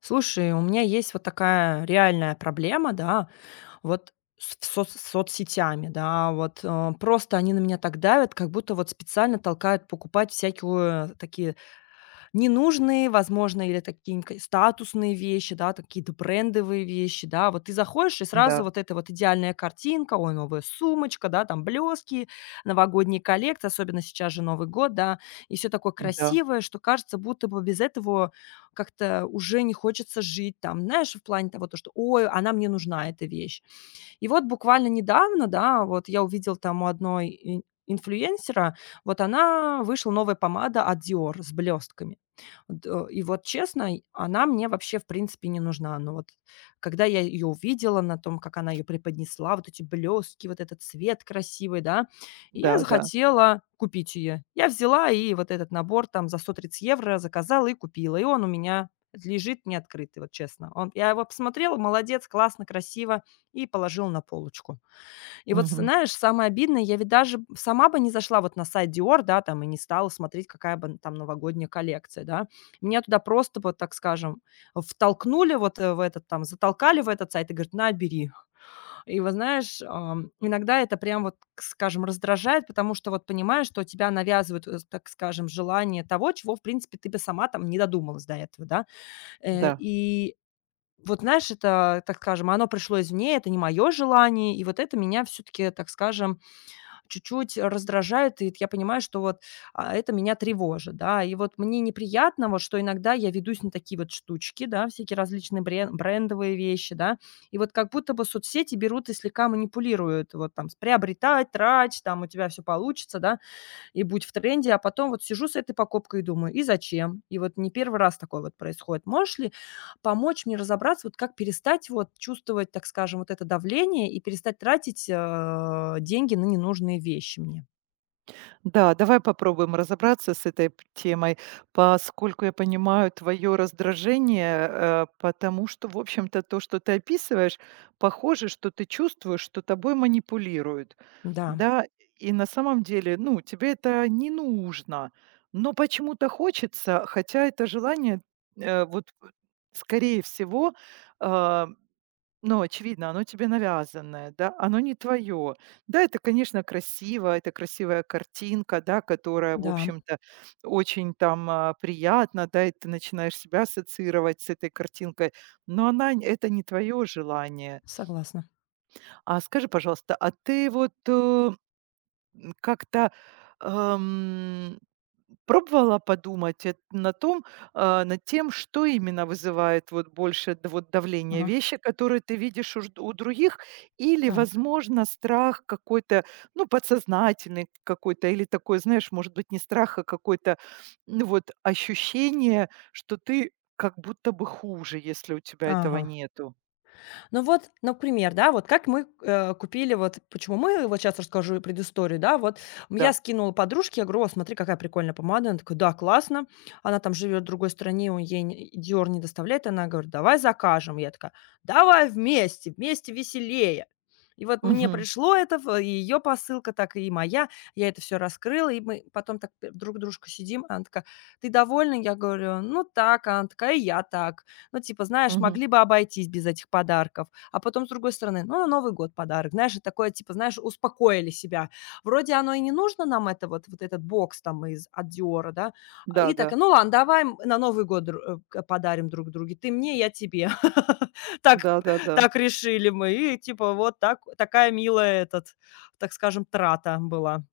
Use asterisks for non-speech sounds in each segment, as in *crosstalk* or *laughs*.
Слушай, у меня есть вот такая реальная проблема, да, вот с в соц соцсетями, да, вот, просто они на меня так давят, как будто вот специально толкают покупать всякие такие ненужные, возможно, или такие ка статусные вещи, да, там какие-то брендовые вещи, да. Вот ты заходишь, и сразу Да, вот эта вот идеальная картинка: ой, новая сумочка, да, там блески, новогодний коллекции, особенно сейчас же Новый год, да, и все такое да, красивое, что кажется, будто бы без этого как-то уже не хочется жить. Там, знаешь, в плане того, то что: "Ой, она мне нужна, эта вещь". И вот буквально недавно, да, вот я увидела там у одной ин инфлюенсера, вот она вышла новая помада от Dior с блестками. Д и вот честно, и она мне вообще в принципе не нужна. Но вот когда я ее увидела на том, как она ее преподнесла, вот эти блестки, вот этот цвет красивый, да, и я да, да. захотела купить ее. Я взяла и вот этот набор там за 130 евро заказала и купила. И он у меня лежит неоткрытый, вот честно. Он Я его посмотрела, молодец, классно, красиво и положила на полочку. И вот, Мгм. знаешь, самое обидное, я ведь даже сама бы не зашла вот на сайт "Диор", да, там, и не стала смотреть, какая бы там новогодняя коллекция, да. Меня туда просто вот, так скажем, втолкнули вот, в этот там, затолкали в этот сайт и говорят: "На, бери". И вот знаешь, иногда это прям вот, к скажем, раздражает, потому что вот понимаешь, что тебя навязывают, так скажем, желание того, чего, в принципе, ты бы сама там не додумалась до этого, да. Э, Да. и вот, знаешь, это, так скажем, оно пришло извне, это не мое желание, и вот это меня все таки так скажем, чуть-чуть раздражают, и я понимаю, что вот, это меня тревожит, да. И вот мне неприятно, вот, что иногда я ведусь на такие вот штучки, да, всякие различные брендовые вещи, да. И вот как будто бы соцсети берут и слегка манипулируют, вот там с приобретай, трать, там у тебя все получится, да и будь в тренде. А потом вот сижу с этой покупкой и думаю: "И зачем?" И вот не первый раз такое вот происходит. Можешь ли помочь мне разобраться, вот как перестать вот чувствовать, так скажем, вот это давление и перестать тратить, деньги на ненужные вещи мне? Да, давай попробуем разобраться с этой п темой, поскольку я понимаю твое раздражение, потому что, в общем-то, то, что ты описываешь, похоже, что ты чувствуешь, что тобой манипулируют. Да, Да, и на самом деле, ну, тебе это не нужно, но почему-то хочется, хотя это желание, э, вот, скорее всего, а но очевидно, оно тебе навязанное, да, оно не твое. Да, это, конечно, красиво, это красивая картинка, да, которая, в да, общем-то, очень там приятна, да, и ты начинаешь себя ассоциировать с этой картинкой, но это не твое желание. согласна. А скажи, пожалуйста, а ты как-то, ам, пробовала подумать эт на том, а, над тем, что именно вызывает вот больше д вот давление? Ага, Вещи, которые ты видишь у других, или, так. возможно, страх какой-то, ну, подсознательный какой-то, или такой, знаешь, может быть, не страх, а какое-то, ну, вот ощущение, что ты как будто бы хуже, если у тебя этого Ага. нету. Ну вот, например, да, вот как мы, купили вот почему мы, вот сейчас расскажу предысторию, да, вот. Я Да. скинула подружке, я говорю: "О, смотри, какая прикольная помада". Она такая: "Да, классно". Она там живет в другой стране, он ей не "Диор" не доставляет. Она говорит: "Давай закажем". Я такая: "Давай вместе, вместе веселее". И вот мне Мгм. пришло это в и ее посылка, так и моя. Я это все раскрыла, и мы потом так п друг дружку сидим. Она такая: "Ты довольна?" Я говорю: "Ну так". Она такая: "И я так". Ну, типа, знаешь, Мгм. могли бы обойтись без этих подарков. А потом, с другой стороны, ну, на Новый год подарок. Знаешь, и такое, типа, знаешь, успокоили себя. Вроде оно и не нужно нам, это вот, вот этот бокс там из от Диора, да. И так, Да-да. ну ладно, давай на Новый год подарим друг другу. Ты мне, я тебе. *laughs* Так, Да-да-да. так решили мы. И типа вот так, такая милая этот, так скажем, трата была.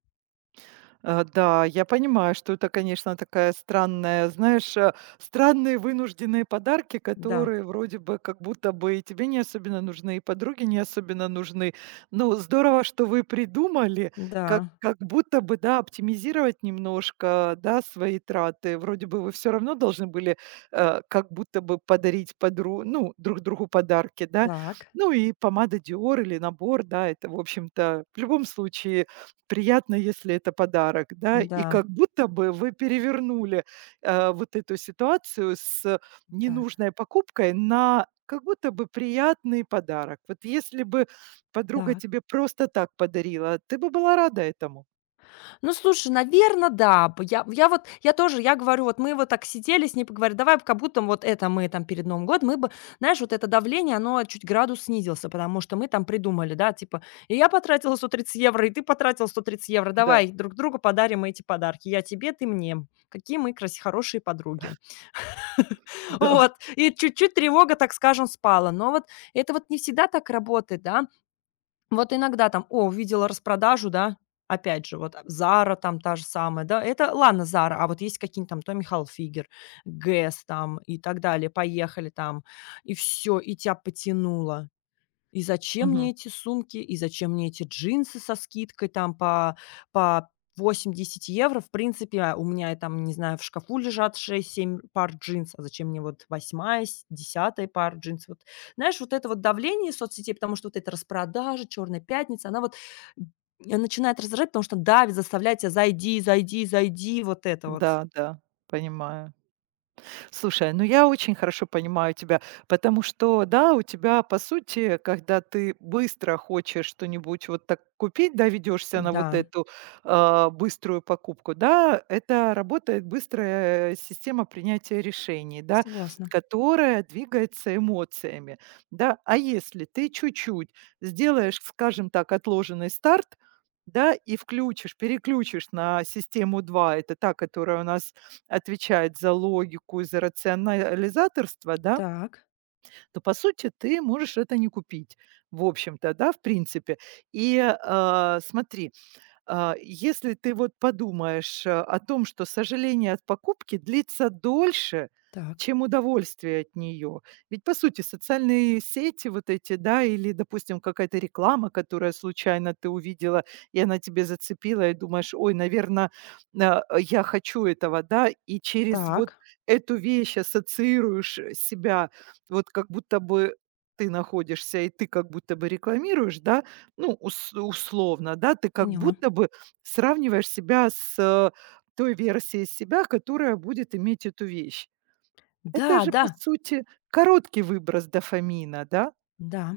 Да, я понимаю, что это, конечно, такая странная, знаешь, странные вынужденные подарки, Да, которые вроде бы как будто бы и тебе не особенно нужны, и подруге не особенно нужны. Но здорово, что вы придумали, да, как будто бы, да, оптимизировать немножко, да, свои траты. Вроде бы вы все равно должны были как будто бы подарить ну, друг другу подарки, да. так, Ну и помада Dior или набор, да, это, в общем-то, в любом случае приятно, если это подарок, да. И да, как будто бы вы перевернули, вот эту ситуацию с так, ненужной покупкой на как будто бы приятный подарок. Вот если бы подруга так. тебе просто так подарила, ты бы была рада этому. Ну, слушай, наверное, да. Б я вот я тоже, я говорю, вот мы вот так сидели с ней поговорили, давай как будто вот это мы там перед Новым годом, мы бы, знаешь, вот это давление, оно чуть градус снизился, потому что мы там придумали, да, типа: "И я потратила 130 евро, и ты потратил 130 евро, Да, давай друг другу подарим эти подарки. Я тебе, ты мне. Какие мы краси хорошие подруги". *laughs* да. Вот, и чуть-чуть тревога, так скажем, спала. Но вот это вот не всегда так работает, да. Вот иногда там, о, увидела распродажу, да, опять же, вот "Зара" там та же самая, да, это ладно "Зара", а вот есть какие-нибудь там Tommy Халфигер, Гэс там и так далее, поехали там, и все, и тебя потянуло. И зачем Мгм. мне эти сумки, и зачем мне эти джинсы со скидкой там по 8-10 евро? В принципе, у меня и там, не знаю, в шкафу лежат 6-7 пар джинс, а зачем мне вот восьмая, с 10 пара джинс? Вот, знаешь, вот это вот давление соцсетей, потому что вот эта распродажа, черная пятница, она вот м, начинает раздражать, потому что давит, заставляет тебя зайди, зайди, зайди, вот это вот. Да, да, понимаю. Слушай, ну я очень хорошо понимаю тебя, потому что, да, у тебя, по сути, когда ты быстро хочешь что-нибудь вот так купить, да, ведешься на Да, вот эту быструю покупку, да, это работает быстрая система принятия решений, да, согласна. которая двигается эмоциями, да. А если ты чуть-чуть сделаешь, скажем так, отложенный старт, да, и включишь, переключишь на систему 2, это та, которая у нас отвечает за логику и за рационализаторство, да, Так, то, по сути, ты можешь это не купить, в общем-то, да, в принципе. И смотри, если ты вот подумаешь, о том, что сожаление от покупки длится дольше, так, чем удовольствие от нее. Ведь, по сути, социальные сети вот эти, да, или, допустим, какая-то реклама, которая случайно ты увидела, и она тебе зацепила, и думаешь, ой, наверное, я хочу этого, да, и через вот так, эту вещь ассоциируешь себя, вот как будто бы ты находишься, и ты как будто бы рекламируешь, да, ну, ус условно, да, ты как поняла. будто бы сравниваешь себя с той версией себя, которая будет иметь эту вещь. Это Да, же, да, по сути, короткий выброс дофамина, да? да.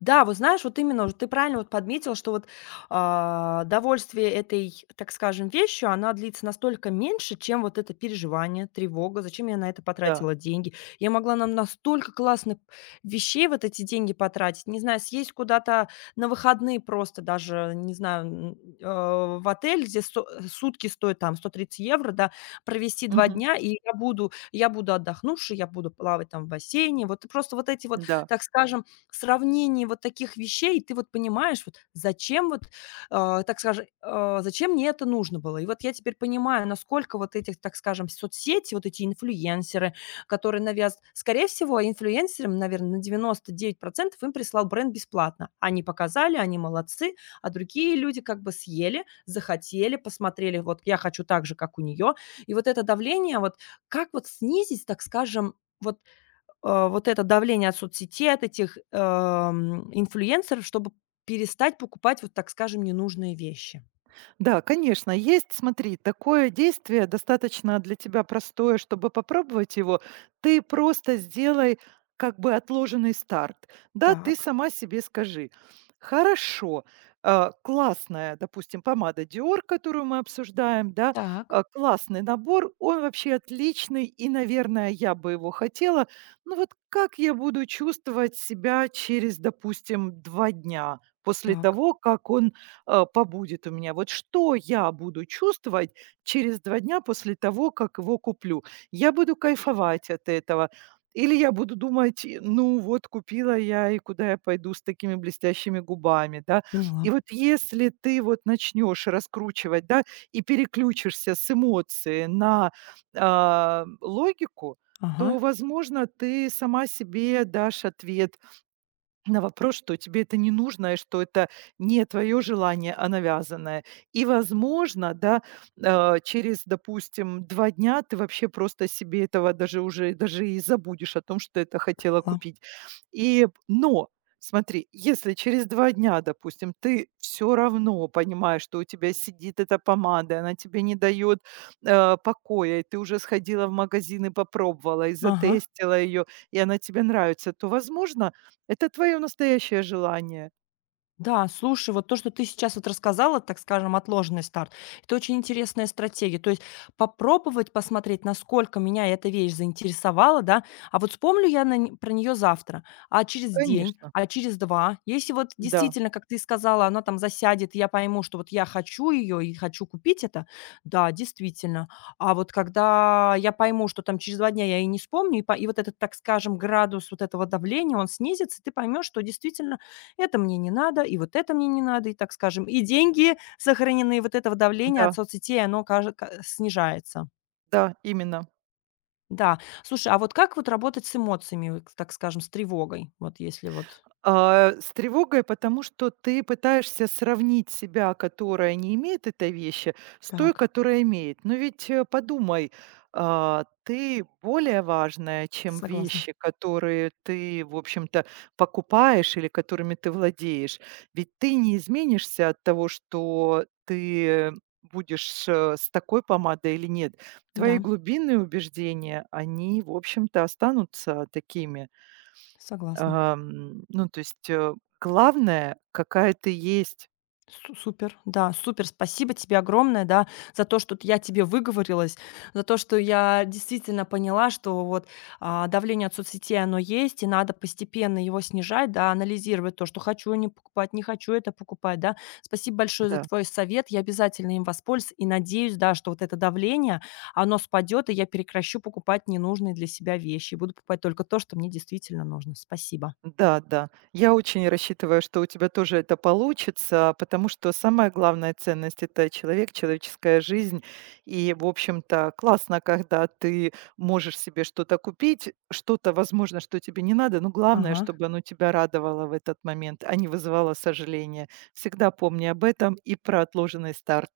Да, вот знаешь, вот именно, вот ты правильно вот подметил, что вот, довольствие этой, так скажем, вещью, она длится настолько меньше, чем вот это переживание, тревога. Зачем я на это Да. потратила деньги? Я могла нам настолько классных вещей вот эти деньги потратить. Не знаю, съесть куда-то на выходные просто даже, не знаю, в отель, где сутки стоят там 130 евро, да, провести два Мгм. дня, и я буду отдохнувшей, я буду плавать там в бассейне. Вот просто вот эти вот, Да. так скажем, сравнении вот таких вещей ты вот понимаешь, вот зачем вот, так скажем, зачем мне это нужно было. И вот я теперь понимаю, насколько вот этих, так скажем, соцсети, вот эти инфлюенсеры, которые навязывают. Скорее всего, инфлюенсерам, наверное, на 99% им прислал бренд бесплатно. Они показали, они молодцы, а другие люди как бы съели, захотели, посмотрели, вот я хочу так же, как у нее. И вот это давление, вот как вот снизить, так скажем, вот вот это давление от соцсетей, от этих, инфлюенсеров, чтобы перестать покупать, вот так скажем, ненужные вещи. Да, конечно, есть, смотри, такое действие достаточно для тебя простое, чтобы попробовать его. Ты просто сделай как бы отложенный старт. Да, ты Так, сама себе скажи, хорошо, классная, допустим, помада Dior, которую мы обсуждаем, да, так, классный набор, он вообще отличный, и, наверное, я бы его хотела. Ну вот как я буду чувствовать себя через, допустим, 2 дня после так. того, как он побудет у меня. Вот что я буду чувствовать через 2 дня после того, как его куплю? Я буду кайфовать от этого или я буду думать: "Ну вот, купила я, и куда я пойду с такими блестящими губами?" Да. Поняла. И вот если ты вот начнешь раскручивать, да, и переключишься с эмоции на, логику, Ага, то, возможно, ты сама себе дашь ответ на вопрос, что тебе это не нужно, и что это не твое желание, а навязанное. И, возможно, да, через, допустим, два дня ты вообще просто себе этого даже уже даже и забудешь о том, что это хотела поняла. купить. И, но Смотри, если через 2 дня, допустим, ты все равно понимаешь, что у тебя сидит эта помада, она тебе не дает покоя, и ты уже сходила в магазин и попробовала, и Ага. затестила ее, и она тебе нравится, то, возможно, это твое настоящее желание. Да, слушай, вот то, что ты сейчас вот рассказала, так скажем, отложенный старт, это очень интересная стратегия. То есть попробовать посмотреть, насколько меня эта вещь заинтересовала, да, а вот вспомню я про нее завтра, а через день, Конечно. а через два. Если вот Да, действительно, как ты сказала, она там засядет, и я пойму, что вот я хочу ее и хочу купить это, да, действительно. А вот когда я пойму, что там через 2 дня я и не вспомню, и вот этот, так скажем, градус вот этого давления, он снизится, и ты поймешь, что действительно это мне не надо, и вот это мне не надо, и, так скажем, и деньги сохранены, и вот этого давления от да, соцсетей, оно снижается. да, именно. Да. Слушай, а вот как вот работать с эмоциями, вот, так скажем, с тревогой? Вот если вот А, с тревогой, потому что ты пытаешься сравнить себя, которая не имеет этой вещи, с той, так. которая имеет. Но ведь подумай, ты более важная, чем Согласна. вещи, которые ты, в общем-то, покупаешь или которыми ты владеешь. Ведь ты не изменишься от того, что ты будешь с такой помадой или нет. Твои Да, глубинные убеждения, они, в общем-то, останутся такими. согласна. То есть, главное, какая ты есть. Су супер, да, супер. Спасибо тебе огромное, да, за то, что т я тебе выговорилась, за то, что я действительно поняла, что вот, давление от соцсетей, оно есть, и надо постепенно его снижать, да, анализировать то, что хочу не покупать, не хочу это покупать, да. Спасибо большое за Да, твой совет. Я обязательно им воспользуюсь и надеюсь, да, что вот это давление, оно спадет, и я прекращу покупать ненужные для себя вещи, буду покупать только то, что мне действительно нужно. Спасибо. да-да. Я очень рассчитываю, что у тебя тоже это получится, потому что самая главная ценность- это человек, человеческая жизнь. И, в общем-то, классно, когда ты можешь себе что-то купить, что-то, возможно, что тебе не надо, но главное, Ага. чтобы оно тебя радовало в этот момент, а не вызывало сожаления. Всегда помни об этом и про отложенный старт.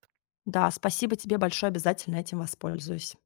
Да, спасибо тебе большое, обязательно этим воспользуюсь.